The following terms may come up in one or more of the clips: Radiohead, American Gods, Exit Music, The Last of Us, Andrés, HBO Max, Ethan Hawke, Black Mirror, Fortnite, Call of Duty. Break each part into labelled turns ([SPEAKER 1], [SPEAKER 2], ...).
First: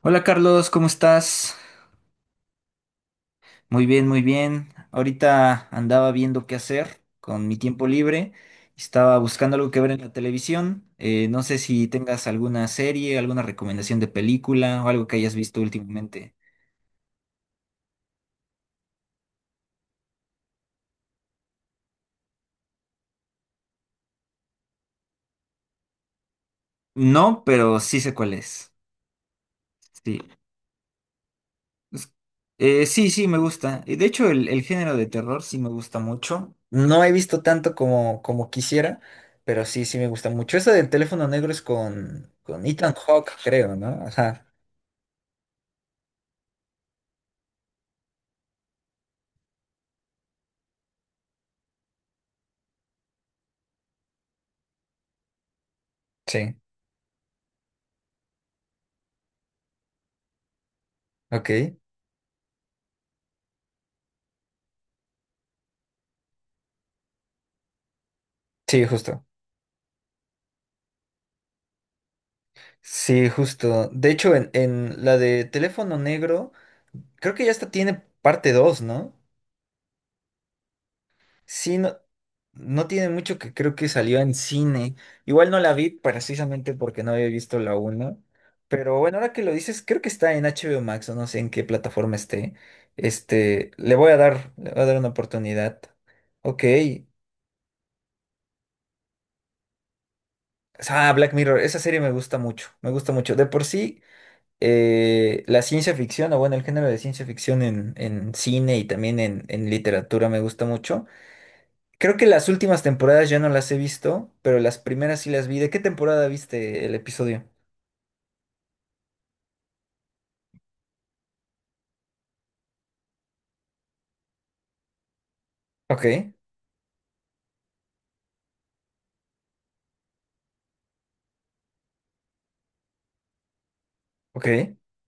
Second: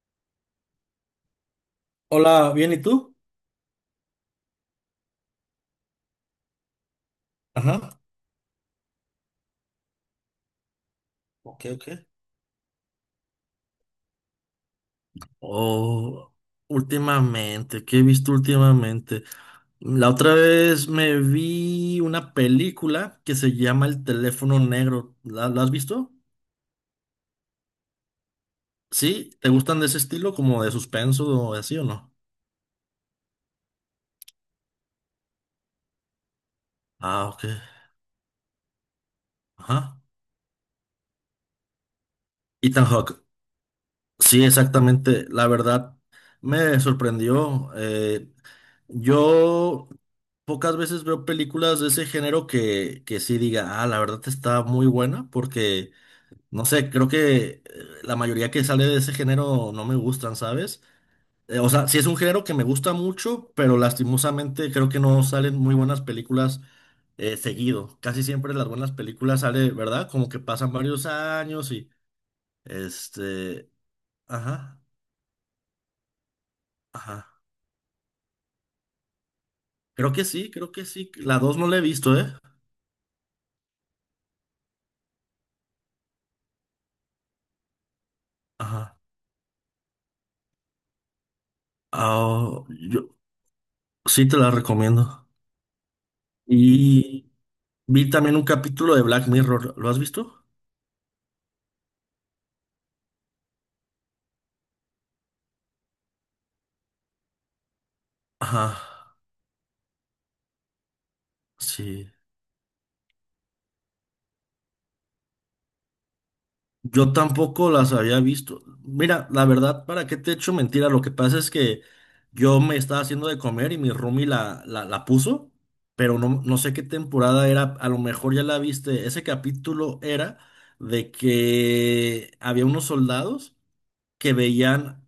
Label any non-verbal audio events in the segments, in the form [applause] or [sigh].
[SPEAKER 1] Hola Carlos, ¿cómo estás?
[SPEAKER 2] Hola, bien, ¿y tú?
[SPEAKER 1] Muy bien, muy bien. Ahorita andaba viendo qué hacer con mi tiempo
[SPEAKER 2] Ajá.
[SPEAKER 1] libre. Estaba buscando algo que ver en la televisión. No sé
[SPEAKER 2] Ok,
[SPEAKER 1] si
[SPEAKER 2] ok.
[SPEAKER 1] tengas alguna serie, alguna recomendación de película o algo que hayas visto
[SPEAKER 2] Oh,
[SPEAKER 1] últimamente.
[SPEAKER 2] últimamente, ¿qué he visto últimamente? La otra vez me vi una película que se llama El teléfono negro. ¿La has visto?
[SPEAKER 1] No, pero sí sé cuál es.
[SPEAKER 2] ¿Sí? ¿Te gustan de ese
[SPEAKER 1] Sí.
[SPEAKER 2] estilo, como de suspenso o así o
[SPEAKER 1] Es-
[SPEAKER 2] no?
[SPEAKER 1] sí, sí, me gusta. Y de hecho, el género de terror sí me gusta mucho. No he
[SPEAKER 2] Ah,
[SPEAKER 1] visto
[SPEAKER 2] ok.
[SPEAKER 1] tanto como, como quisiera, pero sí, sí
[SPEAKER 2] Ajá.
[SPEAKER 1] me gusta mucho. Eso del teléfono negro es con
[SPEAKER 2] Ethan
[SPEAKER 1] Ethan
[SPEAKER 2] Hawke.
[SPEAKER 1] Hawke, creo, ¿no? Ajá.
[SPEAKER 2] Sí, exactamente. La verdad me sorprendió. Yo pocas veces veo películas de ese género que sí diga, ah, la verdad está muy buena, porque,
[SPEAKER 1] Sí.
[SPEAKER 2] no sé, creo que la mayoría que sale de ese género no me gustan, ¿sabes? O
[SPEAKER 1] Ok.
[SPEAKER 2] sea, sí es un género que me gusta mucho, pero lastimosamente creo que no salen muy buenas películas seguido. Casi siempre las
[SPEAKER 1] Sí,
[SPEAKER 2] buenas
[SPEAKER 1] justo.
[SPEAKER 2] películas sale, ¿verdad? Como que pasan varios años y,
[SPEAKER 1] Sí,
[SPEAKER 2] este,
[SPEAKER 1] justo. De hecho, en,
[SPEAKER 2] ajá,
[SPEAKER 1] en la de teléfono negro,
[SPEAKER 2] ajá.
[SPEAKER 1] creo que ya hasta tiene parte 2, ¿no?
[SPEAKER 2] Creo que sí, creo que sí. La 2 no la
[SPEAKER 1] Sí,
[SPEAKER 2] he
[SPEAKER 1] no,
[SPEAKER 2] visto, ¿eh?
[SPEAKER 1] no tiene mucho que creo que salió en cine. Igual no la vi precisamente porque no había visto la 1. Pero
[SPEAKER 2] Ajá.
[SPEAKER 1] bueno, ahora que lo dices, creo que está en HBO Max o no sé en qué plataforma esté.
[SPEAKER 2] Ah, yo
[SPEAKER 1] Este, le voy a
[SPEAKER 2] sí te la
[SPEAKER 1] dar, le voy a dar una
[SPEAKER 2] recomiendo.
[SPEAKER 1] oportunidad. Ok.
[SPEAKER 2] Y vi también un capítulo de Black Mirror. ¿Lo has visto?
[SPEAKER 1] Ah, Black Mirror, esa serie me gusta mucho, me gusta mucho. De por sí, la ciencia ficción, o bueno, el género de ciencia ficción en cine
[SPEAKER 2] Ajá.
[SPEAKER 1] y también en literatura me gusta mucho.
[SPEAKER 2] Sí.
[SPEAKER 1] Creo que las últimas temporadas ya no las he visto, pero las primeras sí las vi. ¿De qué temporada viste el
[SPEAKER 2] Yo
[SPEAKER 1] episodio?
[SPEAKER 2] tampoco las había visto. Mira, la verdad, ¿para qué te echo mentira? Lo que pasa es que yo me estaba haciendo de comer y mi roomie la puso,
[SPEAKER 1] Ok,
[SPEAKER 2] pero no, no sé qué temporada era. A lo mejor ya la viste. Ese capítulo era de que había unos soldados que
[SPEAKER 1] ok.
[SPEAKER 2] veían,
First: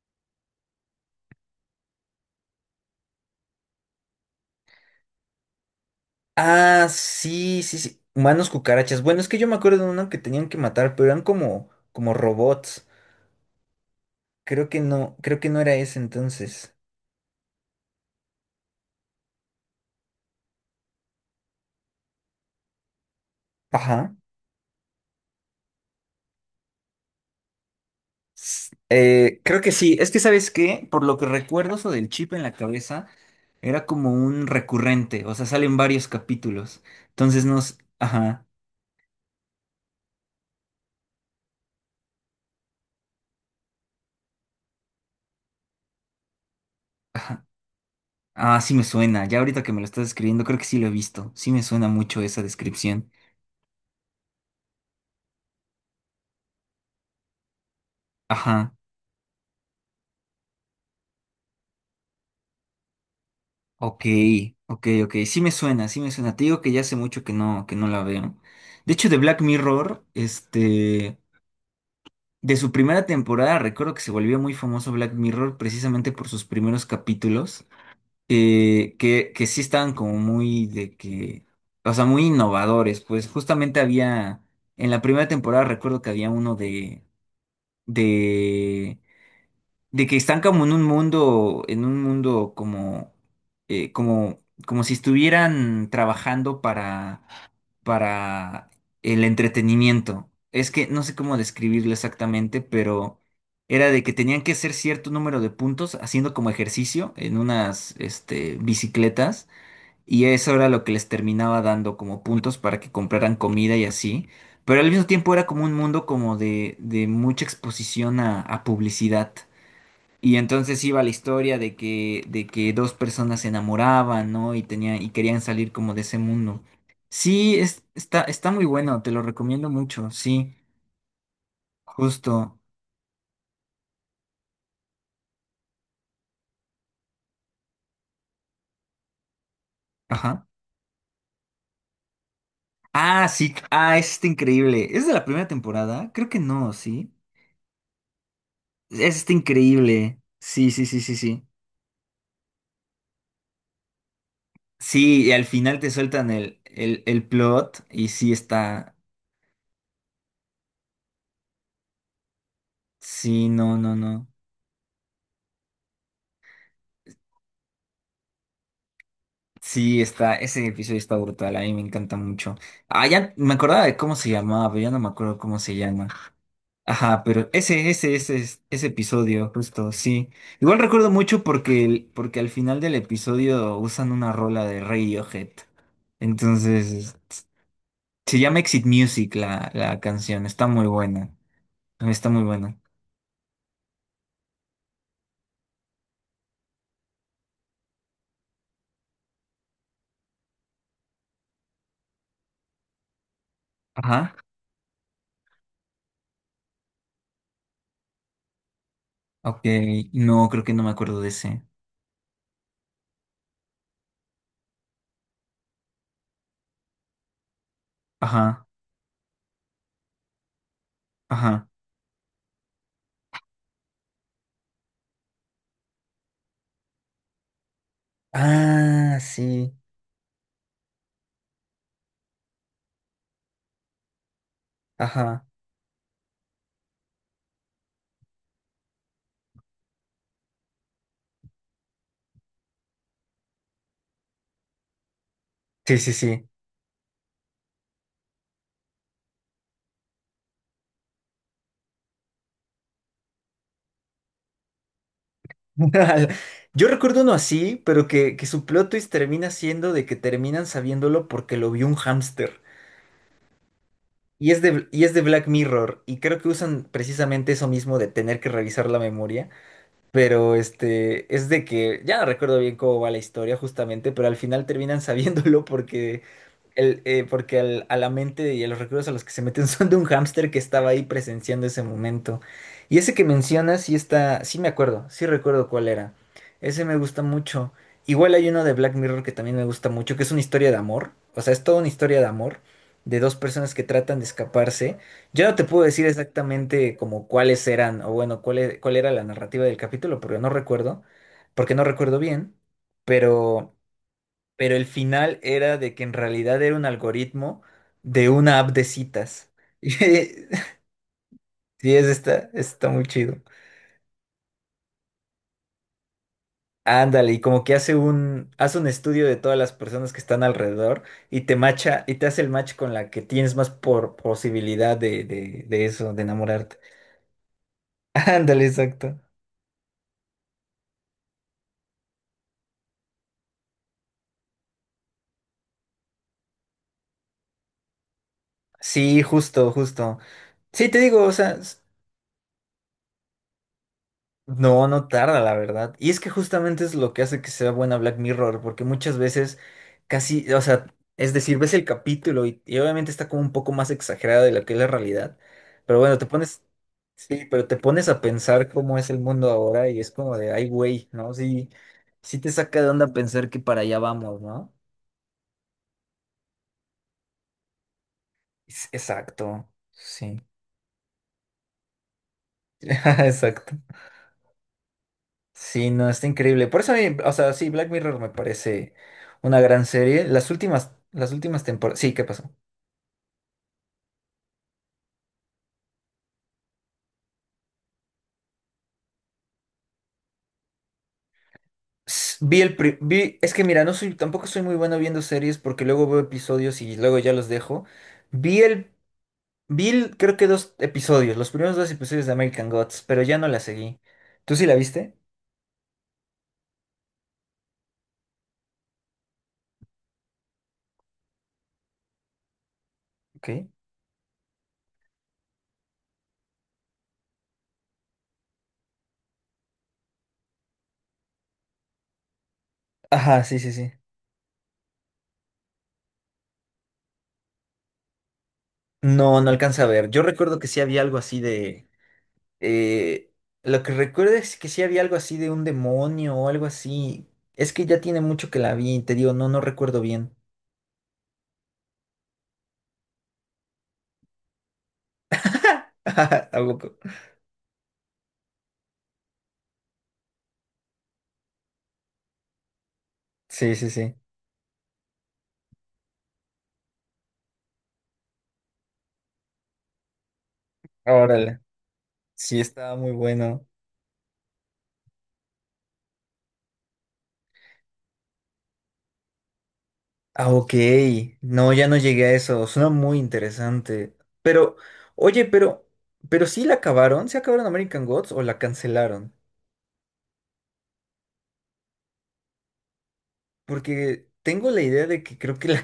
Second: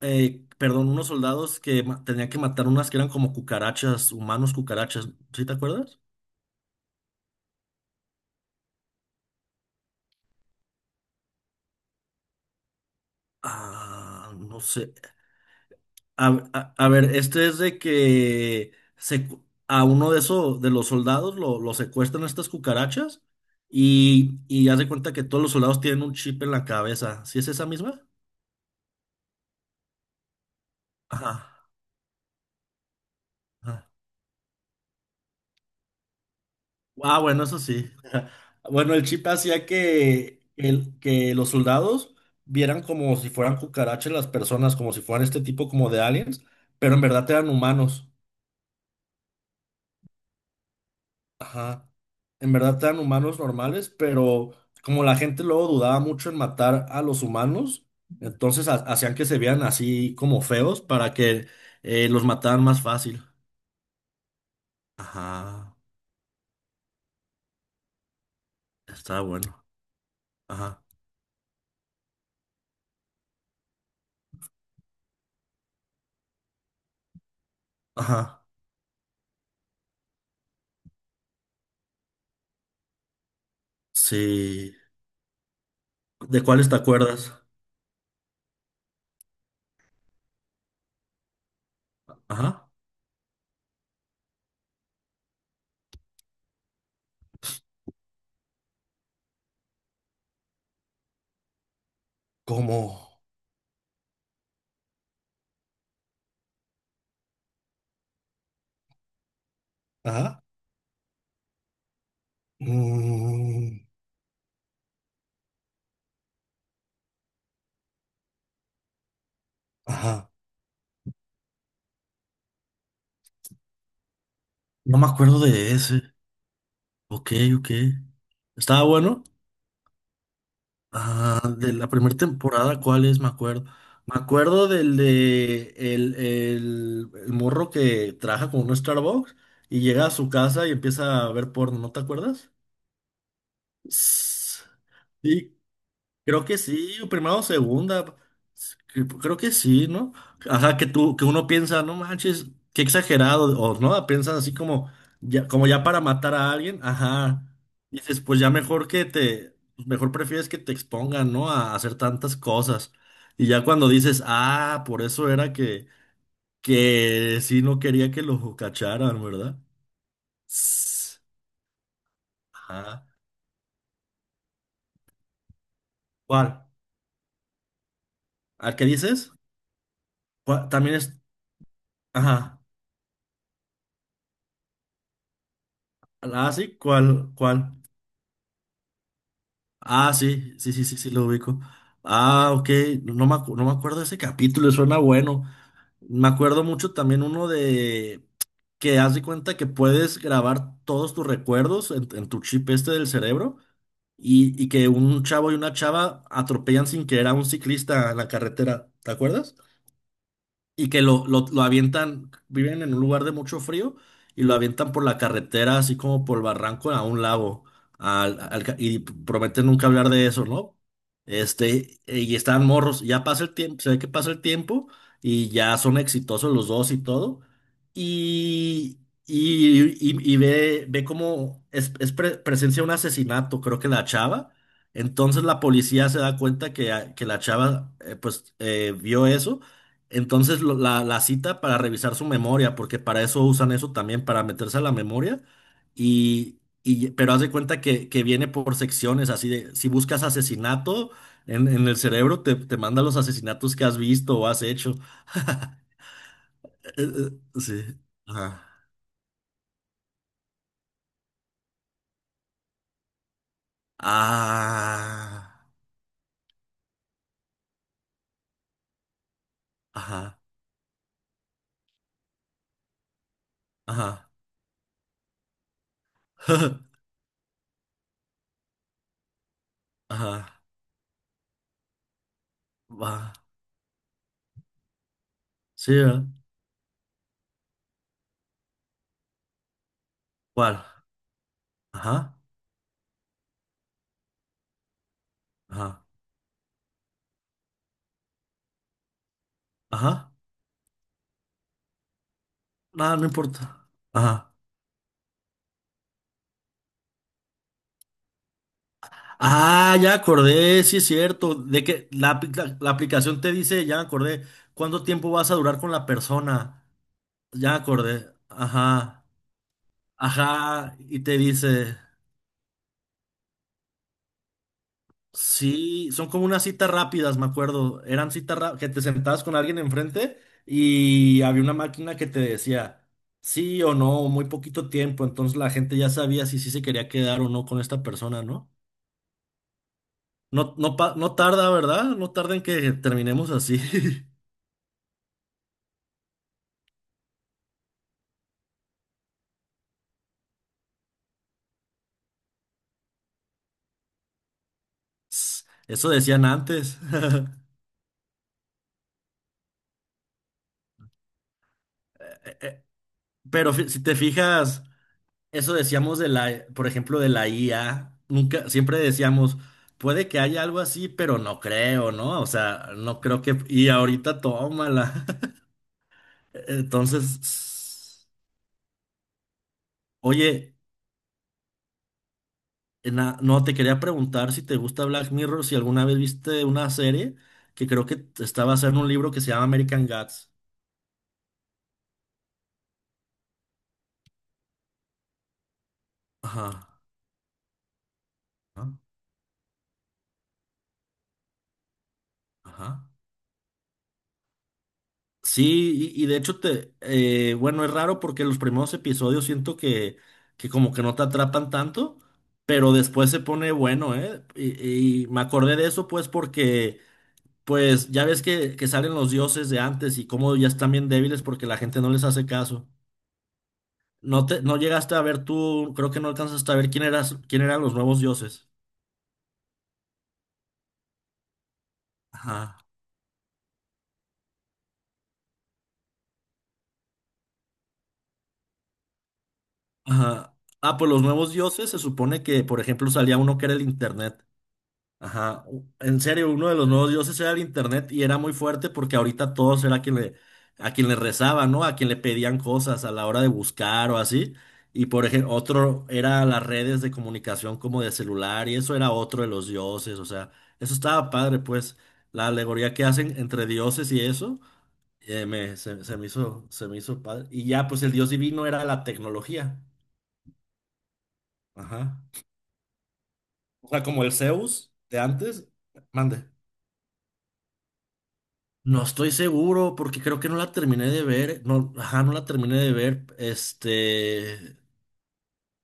[SPEAKER 2] perdón, unos soldados que tenían que matar unas que eran como cucarachas, humanos cucarachas, ¿sí te acuerdas?
[SPEAKER 1] Ah, sí, sí, sí. Humanos cucarachas. Bueno, es que yo me acuerdo de uno que tenían que matar, pero eran como, como robots.
[SPEAKER 2] Ah, no sé.
[SPEAKER 1] Creo que no era ese
[SPEAKER 2] A, a-
[SPEAKER 1] entonces.
[SPEAKER 2] a ver, este es de que se, a uno de esos, de los soldados, lo secuestran estas cucarachas
[SPEAKER 1] Ajá.
[SPEAKER 2] y haz de cuenta que todos los soldados tienen un chip en la cabeza. ¿Sí es esa misma?
[SPEAKER 1] Creo que sí. Es que, ¿sabes qué? Por lo que
[SPEAKER 2] Ajá.
[SPEAKER 1] recuerdo, eso del chip en la cabeza era como un recurrente. O sea, salen varios capítulos.
[SPEAKER 2] Ah, bueno,
[SPEAKER 1] Entonces
[SPEAKER 2] eso
[SPEAKER 1] nos.
[SPEAKER 2] sí. [laughs]
[SPEAKER 1] Ajá.
[SPEAKER 2] Bueno, el chip hacía que los soldados vieran como si fueran cucarachas las personas, como si fueran este tipo como de aliens, pero en verdad
[SPEAKER 1] Ajá.
[SPEAKER 2] eran humanos.
[SPEAKER 1] Ah, sí me suena. Ya ahorita que me lo estás escribiendo, creo que sí lo he visto. Sí me suena
[SPEAKER 2] Ajá.
[SPEAKER 1] mucho esa
[SPEAKER 2] En verdad eran
[SPEAKER 1] descripción.
[SPEAKER 2] humanos normales, pero como la gente luego dudaba mucho en matar a los humanos, entonces
[SPEAKER 1] Ajá.
[SPEAKER 2] hacían que se vean así como feos para que los mataran más fácil.
[SPEAKER 1] Ok, ok, ok. Sí me
[SPEAKER 2] Ajá.
[SPEAKER 1] suena, sí me suena. Te digo que ya hace mucho que no la veo. De hecho, de
[SPEAKER 2] Está
[SPEAKER 1] Black
[SPEAKER 2] bueno.
[SPEAKER 1] Mirror,
[SPEAKER 2] Ajá.
[SPEAKER 1] este, de su primera temporada, recuerdo que se volvió muy famoso Black Mirror precisamente por sus primeros capítulos,
[SPEAKER 2] Ajá.
[SPEAKER 1] que sí estaban como muy de que, o sea, muy innovadores. Pues justamente había,
[SPEAKER 2] Sí.
[SPEAKER 1] en la primera temporada recuerdo que había
[SPEAKER 2] ¿De
[SPEAKER 1] uno
[SPEAKER 2] cuáles te
[SPEAKER 1] de,
[SPEAKER 2] acuerdas?
[SPEAKER 1] de de que están como en un mundo
[SPEAKER 2] Ajá.
[SPEAKER 1] como, como si estuvieran trabajando para el entretenimiento. Es que no sé cómo describirlo exactamente,
[SPEAKER 2] ¿Cómo?
[SPEAKER 1] pero era de que tenían que hacer cierto número de puntos haciendo como ejercicio en unas, este, bicicletas. Y
[SPEAKER 2] Ajá.
[SPEAKER 1] eso era lo que les terminaba dando como puntos para que compraran comida
[SPEAKER 2] Mm,
[SPEAKER 1] y así. Pero al mismo tiempo era como un mundo como de mucha exposición a publicidad.
[SPEAKER 2] ajá.
[SPEAKER 1] Y entonces iba la historia de que dos personas se enamoraban, ¿no? Y
[SPEAKER 2] No
[SPEAKER 1] tenían,
[SPEAKER 2] me
[SPEAKER 1] y
[SPEAKER 2] acuerdo
[SPEAKER 1] querían salir
[SPEAKER 2] de
[SPEAKER 1] como de
[SPEAKER 2] ese.
[SPEAKER 1] ese mundo.
[SPEAKER 2] Ok,
[SPEAKER 1] Sí,
[SPEAKER 2] ok.
[SPEAKER 1] es, está, está muy
[SPEAKER 2] Estaba
[SPEAKER 1] bueno, te lo
[SPEAKER 2] bueno.
[SPEAKER 1] recomiendo mucho, sí,
[SPEAKER 2] Ah, de la primera
[SPEAKER 1] justo.
[SPEAKER 2] temporada, ¿cuál es? Me acuerdo. Me acuerdo del de el morro que trabaja con un Starbucks y llega a su
[SPEAKER 1] Ajá.
[SPEAKER 2] casa y empieza a ver porno, ¿no te acuerdas?
[SPEAKER 1] Ah, sí, ah, es este increíble. ¿Es de la primera
[SPEAKER 2] Sí,
[SPEAKER 1] temporada? Creo que
[SPEAKER 2] creo que
[SPEAKER 1] no,
[SPEAKER 2] sí,
[SPEAKER 1] sí.
[SPEAKER 2] primero o segunda.
[SPEAKER 1] Es este
[SPEAKER 2] Creo que sí, ¿no?
[SPEAKER 1] increíble. Sí,
[SPEAKER 2] Ajá,
[SPEAKER 1] sí, sí, sí,
[SPEAKER 2] que
[SPEAKER 1] sí.
[SPEAKER 2] uno piensa, no manches, qué exagerado, o no, piensas así
[SPEAKER 1] Sí, y al
[SPEAKER 2] como
[SPEAKER 1] final
[SPEAKER 2] ya
[SPEAKER 1] te
[SPEAKER 2] para
[SPEAKER 1] sueltan
[SPEAKER 2] matar a alguien,
[SPEAKER 1] el
[SPEAKER 2] ajá.
[SPEAKER 1] plot
[SPEAKER 2] Y
[SPEAKER 1] y
[SPEAKER 2] dices,
[SPEAKER 1] sí
[SPEAKER 2] pues ya mejor
[SPEAKER 1] está.
[SPEAKER 2] pues mejor prefieres que te expongan, ¿no? A hacer tantas cosas. Y
[SPEAKER 1] Sí,
[SPEAKER 2] ya
[SPEAKER 1] no,
[SPEAKER 2] cuando
[SPEAKER 1] no,
[SPEAKER 2] dices,
[SPEAKER 1] no.
[SPEAKER 2] ah, por eso era que sí no quería que lo cacharan, ¿verdad?
[SPEAKER 1] Sí, está, ese episodio está
[SPEAKER 2] Sss,
[SPEAKER 1] brutal, a mí me encanta mucho. Ah,
[SPEAKER 2] Ajá.
[SPEAKER 1] ya me acordaba de cómo se llamaba, pero ya no me acuerdo cómo se llama.
[SPEAKER 2] ¿Cuál?
[SPEAKER 1] Ajá, pero
[SPEAKER 2] ¿Al que
[SPEAKER 1] ese
[SPEAKER 2] dices?
[SPEAKER 1] episodio, justo, sí.
[SPEAKER 2] ¿Cuál?
[SPEAKER 1] Igual
[SPEAKER 2] También
[SPEAKER 1] recuerdo
[SPEAKER 2] es,
[SPEAKER 1] mucho porque, porque al
[SPEAKER 2] ajá.
[SPEAKER 1] final del episodio usan una rola de Radiohead.
[SPEAKER 2] Ah, sí,
[SPEAKER 1] Entonces,
[SPEAKER 2] ¿cuál, cuál?
[SPEAKER 1] se llama Exit Music la, la
[SPEAKER 2] Ah,
[SPEAKER 1] canción,
[SPEAKER 2] sí,
[SPEAKER 1] está
[SPEAKER 2] sí, sí,
[SPEAKER 1] muy
[SPEAKER 2] sí, sí, lo
[SPEAKER 1] buena.
[SPEAKER 2] ubico.
[SPEAKER 1] Está muy
[SPEAKER 2] Ah, ok,
[SPEAKER 1] buena.
[SPEAKER 2] no no me, no me acuerdo de ese capítulo, suena bueno. Me acuerdo mucho también uno de que haz de cuenta que puedes grabar todos tus recuerdos en tu chip este del cerebro
[SPEAKER 1] Ajá,
[SPEAKER 2] y que un chavo y una chava atropellan sin querer a un ciclista en la carretera, ¿te acuerdas?
[SPEAKER 1] ok, no, creo que no
[SPEAKER 2] Y
[SPEAKER 1] me
[SPEAKER 2] que
[SPEAKER 1] acuerdo
[SPEAKER 2] lo,
[SPEAKER 1] de
[SPEAKER 2] lo, lo
[SPEAKER 1] ese.
[SPEAKER 2] avientan, viven en un lugar de mucho frío y lo avientan por la carretera, así como por el barranco a un lago. al- al
[SPEAKER 1] Ajá,
[SPEAKER 2] ca- y prometen nunca hablar de eso, ¿no?
[SPEAKER 1] ajá.
[SPEAKER 2] Y están morros, ya pasa el tiempo, se ve que pasa el tiempo y ya son exitosos los dos y todo. Y,
[SPEAKER 1] Ah, sí,
[SPEAKER 2] y ve cómo presencia un asesinato, creo que la chava. Entonces
[SPEAKER 1] ajá.
[SPEAKER 2] la policía se da cuenta que la chava pues vio eso, entonces la cita para revisar su memoria, porque para eso usan eso también, para meterse a la memoria.
[SPEAKER 1] Sí, sí, sí.
[SPEAKER 2] Pero haz de cuenta que viene por secciones, así de, si buscas asesinato en el cerebro, te manda los asesinatos que has visto o has hecho. [laughs]
[SPEAKER 1] [laughs] Yo recuerdo uno así,
[SPEAKER 2] Sí.
[SPEAKER 1] pero que
[SPEAKER 2] Ajá.
[SPEAKER 1] su plot twist termina siendo de que terminan sabiéndolo porque lo vio un hámster. Y es de Black
[SPEAKER 2] Ah.
[SPEAKER 1] Mirror, y creo que usan precisamente eso mismo de tener que revisar la memoria.
[SPEAKER 2] Ajá.
[SPEAKER 1] Pero este, es de que ya no recuerdo bien cómo va la historia justamente, pero
[SPEAKER 2] Ajá.
[SPEAKER 1] al final terminan [laughs] sabiéndolo porque,
[SPEAKER 2] [laughs]
[SPEAKER 1] porque a la mente y a los recuerdos a los que se meten [laughs] son de un hámster que
[SPEAKER 2] Ajá.
[SPEAKER 1] estaba ahí presenciando ese momento. Y ese
[SPEAKER 2] Va.
[SPEAKER 1] que mencionas, sí está, sí me acuerdo, sí recuerdo cuál
[SPEAKER 2] Sí,
[SPEAKER 1] era.
[SPEAKER 2] ¿verdad?
[SPEAKER 1] Ese me gusta mucho. Igual hay uno de Black Mirror que también me gusta mucho, que es una historia de
[SPEAKER 2] ¿Cuál?
[SPEAKER 1] amor. O sea, es toda una historia de
[SPEAKER 2] Ajá.
[SPEAKER 1] amor de dos personas que tratan de escaparse. Yo no te puedo
[SPEAKER 2] Ajá.
[SPEAKER 1] decir exactamente como cuáles eran, o bueno, cuál era la narrativa del capítulo,
[SPEAKER 2] Ajá.
[SPEAKER 1] porque no recuerdo bien,
[SPEAKER 2] Nada, no
[SPEAKER 1] pero,
[SPEAKER 2] importa. Ajá.
[SPEAKER 1] pero el final era de que en realidad era un algoritmo de una app de citas. [laughs]
[SPEAKER 2] Ah, ya
[SPEAKER 1] Y-
[SPEAKER 2] acordé, sí es cierto, de
[SPEAKER 1] Sí, es
[SPEAKER 2] que la,
[SPEAKER 1] está,
[SPEAKER 2] apli- la-
[SPEAKER 1] está
[SPEAKER 2] la
[SPEAKER 1] muy chido.
[SPEAKER 2] aplicación te dice, ya acordé, cuánto tiempo vas a durar con la persona.
[SPEAKER 1] Ándale, y como que
[SPEAKER 2] Ya acordé,
[SPEAKER 1] hace un
[SPEAKER 2] ajá,
[SPEAKER 1] estudio de todas las personas que están
[SPEAKER 2] ajá,
[SPEAKER 1] alrededor
[SPEAKER 2] y te dice,
[SPEAKER 1] y te hace el match con la que tienes más por posibilidad de
[SPEAKER 2] sí,
[SPEAKER 1] eso, de
[SPEAKER 2] son como unas
[SPEAKER 1] enamorarte.
[SPEAKER 2] citas rápidas, me acuerdo,
[SPEAKER 1] [laughs]
[SPEAKER 2] eran citas
[SPEAKER 1] Ándale,
[SPEAKER 2] que te
[SPEAKER 1] exacto.
[SPEAKER 2] sentabas con alguien enfrente y había una máquina que te decía, sí o no, muy poquito tiempo, entonces la gente ya sabía si sí se quería quedar o no con esta persona, ¿no?
[SPEAKER 1] Sí, justo, justo.
[SPEAKER 2] No,
[SPEAKER 1] Sí,
[SPEAKER 2] no,
[SPEAKER 1] te digo, o
[SPEAKER 2] no
[SPEAKER 1] sea,
[SPEAKER 2] tarda, ¿verdad? No tarda en que terminemos así. [laughs]
[SPEAKER 1] no, no tarda, la verdad. Y es que justamente es lo que hace que sea buena Black Mirror, porque muchas veces casi, o sea, es decir, ves el capítulo y obviamente está como un poco más exagerada de lo que es la realidad, pero
[SPEAKER 2] Eso
[SPEAKER 1] bueno, te
[SPEAKER 2] decían
[SPEAKER 1] pones,
[SPEAKER 2] antes.
[SPEAKER 1] sí, pero
[SPEAKER 2] [laughs]
[SPEAKER 1] te pones a pensar cómo es el mundo ahora y es como de, ay, güey, ¿no? Sí, sí te saca
[SPEAKER 2] Eh,
[SPEAKER 1] de onda pensar que
[SPEAKER 2] Pero
[SPEAKER 1] para allá
[SPEAKER 2] si te
[SPEAKER 1] vamos, ¿no?
[SPEAKER 2] fijas, eso decíamos de la, por ejemplo, de la IA. Nunca, siempre decíamos,
[SPEAKER 1] Exacto,
[SPEAKER 2] puede que
[SPEAKER 1] sí,
[SPEAKER 2] haya algo así, pero no creo, ¿no? O sea, no
[SPEAKER 1] [laughs]
[SPEAKER 2] creo que.
[SPEAKER 1] exacto.
[SPEAKER 2] Y ahorita tómala.
[SPEAKER 1] Sí, no, está increíble.
[SPEAKER 2] [laughs]
[SPEAKER 1] Por eso a mí, o sea, sí, Black
[SPEAKER 2] Entonces,
[SPEAKER 1] Mirror me parece una gran serie.
[SPEAKER 2] oye,
[SPEAKER 1] Las últimas temporadas. Sí, ¿qué pasó?
[SPEAKER 2] no, te quería preguntar si te gusta Black Mirror, si alguna vez viste una serie que creo que estaba basada en un libro que se llama American Gods.
[SPEAKER 1] Vi el vi, es que mira, no soy, tampoco soy muy bueno viendo series porque luego veo episodios
[SPEAKER 2] Ajá.
[SPEAKER 1] y luego ya los dejo. Vi el, creo que 2 episodios, los primeros 2 episodios de American Gods,
[SPEAKER 2] Ajá.
[SPEAKER 1] pero ya no la seguí. ¿Tú sí la viste?
[SPEAKER 2] Sí, y de hecho bueno, es raro porque los primeros episodios siento que como que no te atrapan tanto, pero después se
[SPEAKER 1] Ok.
[SPEAKER 2] pone bueno, ¿eh? Y me acordé de eso pues porque, pues ya ves que salen los dioses de antes y cómo ya están bien débiles porque la gente no les hace caso.
[SPEAKER 1] Ajá, sí, sí, sí.
[SPEAKER 2] No te, no llegaste a ver tú, creo que no alcanzaste a ver quién eras, quién eran los nuevos dioses.
[SPEAKER 1] No, no alcanza a ver. Yo recuerdo que sí había algo así de.
[SPEAKER 2] Ajá.
[SPEAKER 1] Eh, lo que recuerdo es que sí había algo así de un demonio o algo así. Es que ya tiene mucho que la vi y te digo, no, no recuerdo bien.
[SPEAKER 2] Ajá. Ah, pues los nuevos dioses se supone que, por ejemplo, salía uno que era el internet. Ajá,
[SPEAKER 1] [laughs]
[SPEAKER 2] en
[SPEAKER 1] ¿A
[SPEAKER 2] serio, uno de los
[SPEAKER 1] poco?
[SPEAKER 2] nuevos dioses era el internet y era muy fuerte porque ahorita todos era quien le, a quien le rezaba, ¿no? A quien le pedían cosas a la hora de
[SPEAKER 1] Sí, sí,
[SPEAKER 2] buscar
[SPEAKER 1] sí.
[SPEAKER 2] o así. Y por ejemplo, otro era las redes de comunicación como de celular y eso era otro de los dioses, o sea, eso estaba padre,
[SPEAKER 1] Órale.
[SPEAKER 2] pues la
[SPEAKER 1] Sí,
[SPEAKER 2] alegoría
[SPEAKER 1] estaba
[SPEAKER 2] que
[SPEAKER 1] muy
[SPEAKER 2] hacen entre
[SPEAKER 1] bueno.
[SPEAKER 2] dioses y eso, se me hizo padre. Y ya, pues el dios divino era la tecnología.
[SPEAKER 1] Ah, ok. No, ya no
[SPEAKER 2] Ajá.
[SPEAKER 1] llegué a eso. Suena muy
[SPEAKER 2] O sea,
[SPEAKER 1] interesante.
[SPEAKER 2] como el
[SPEAKER 1] Pero,
[SPEAKER 2] Zeus de
[SPEAKER 1] oye,
[SPEAKER 2] antes,
[SPEAKER 1] pero
[SPEAKER 2] mande.
[SPEAKER 1] sí la acabaron. ¿Se acabaron American Gods o la
[SPEAKER 2] No estoy
[SPEAKER 1] cancelaron?
[SPEAKER 2] seguro porque creo que no la terminé de ver. No, ajá, no la terminé de ver.
[SPEAKER 1] Porque tengo la idea de que creo que la [laughs]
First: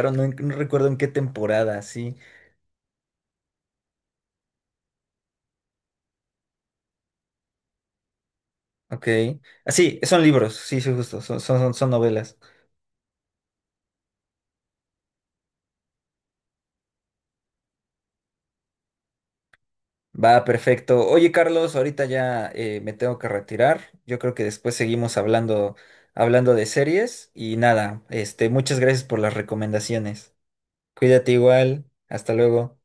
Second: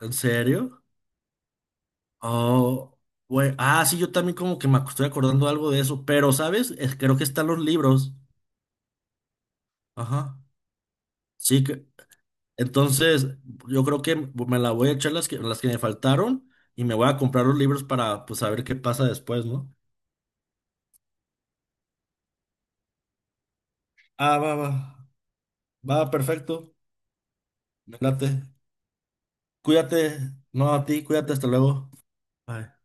[SPEAKER 2] ¿En
[SPEAKER 1] No, no
[SPEAKER 2] serio?
[SPEAKER 1] recuerdo en qué temporada, sí.
[SPEAKER 2] Oh, güey. Ah, sí, yo también como que estoy acordando algo de eso, pero, ¿sabes? Creo que están los libros.
[SPEAKER 1] Ok. Ah, sí, son
[SPEAKER 2] Ajá.
[SPEAKER 1] libros, sí, sí, justo, son, son,
[SPEAKER 2] Sí que
[SPEAKER 1] son novelas.
[SPEAKER 2] entonces yo creo que me la voy a echar las que me faltaron y me voy a comprar los libros para pues saber qué pasa después, ¿no?
[SPEAKER 1] Va, perfecto. Oye, Carlos, ahorita ya me tengo que retirar. Yo creo
[SPEAKER 2] Ah,
[SPEAKER 1] que
[SPEAKER 2] va, va.
[SPEAKER 1] después seguimos hablando,
[SPEAKER 2] Va,
[SPEAKER 1] hablando
[SPEAKER 2] perfecto.
[SPEAKER 1] de series y
[SPEAKER 2] Me
[SPEAKER 1] nada,
[SPEAKER 2] late.
[SPEAKER 1] este, muchas gracias por las
[SPEAKER 2] Cuídate.
[SPEAKER 1] recomendaciones.
[SPEAKER 2] No, a ti,
[SPEAKER 1] Cuídate
[SPEAKER 2] cuídate, hasta
[SPEAKER 1] igual,
[SPEAKER 2] luego.
[SPEAKER 1] hasta
[SPEAKER 2] Bye.
[SPEAKER 1] luego.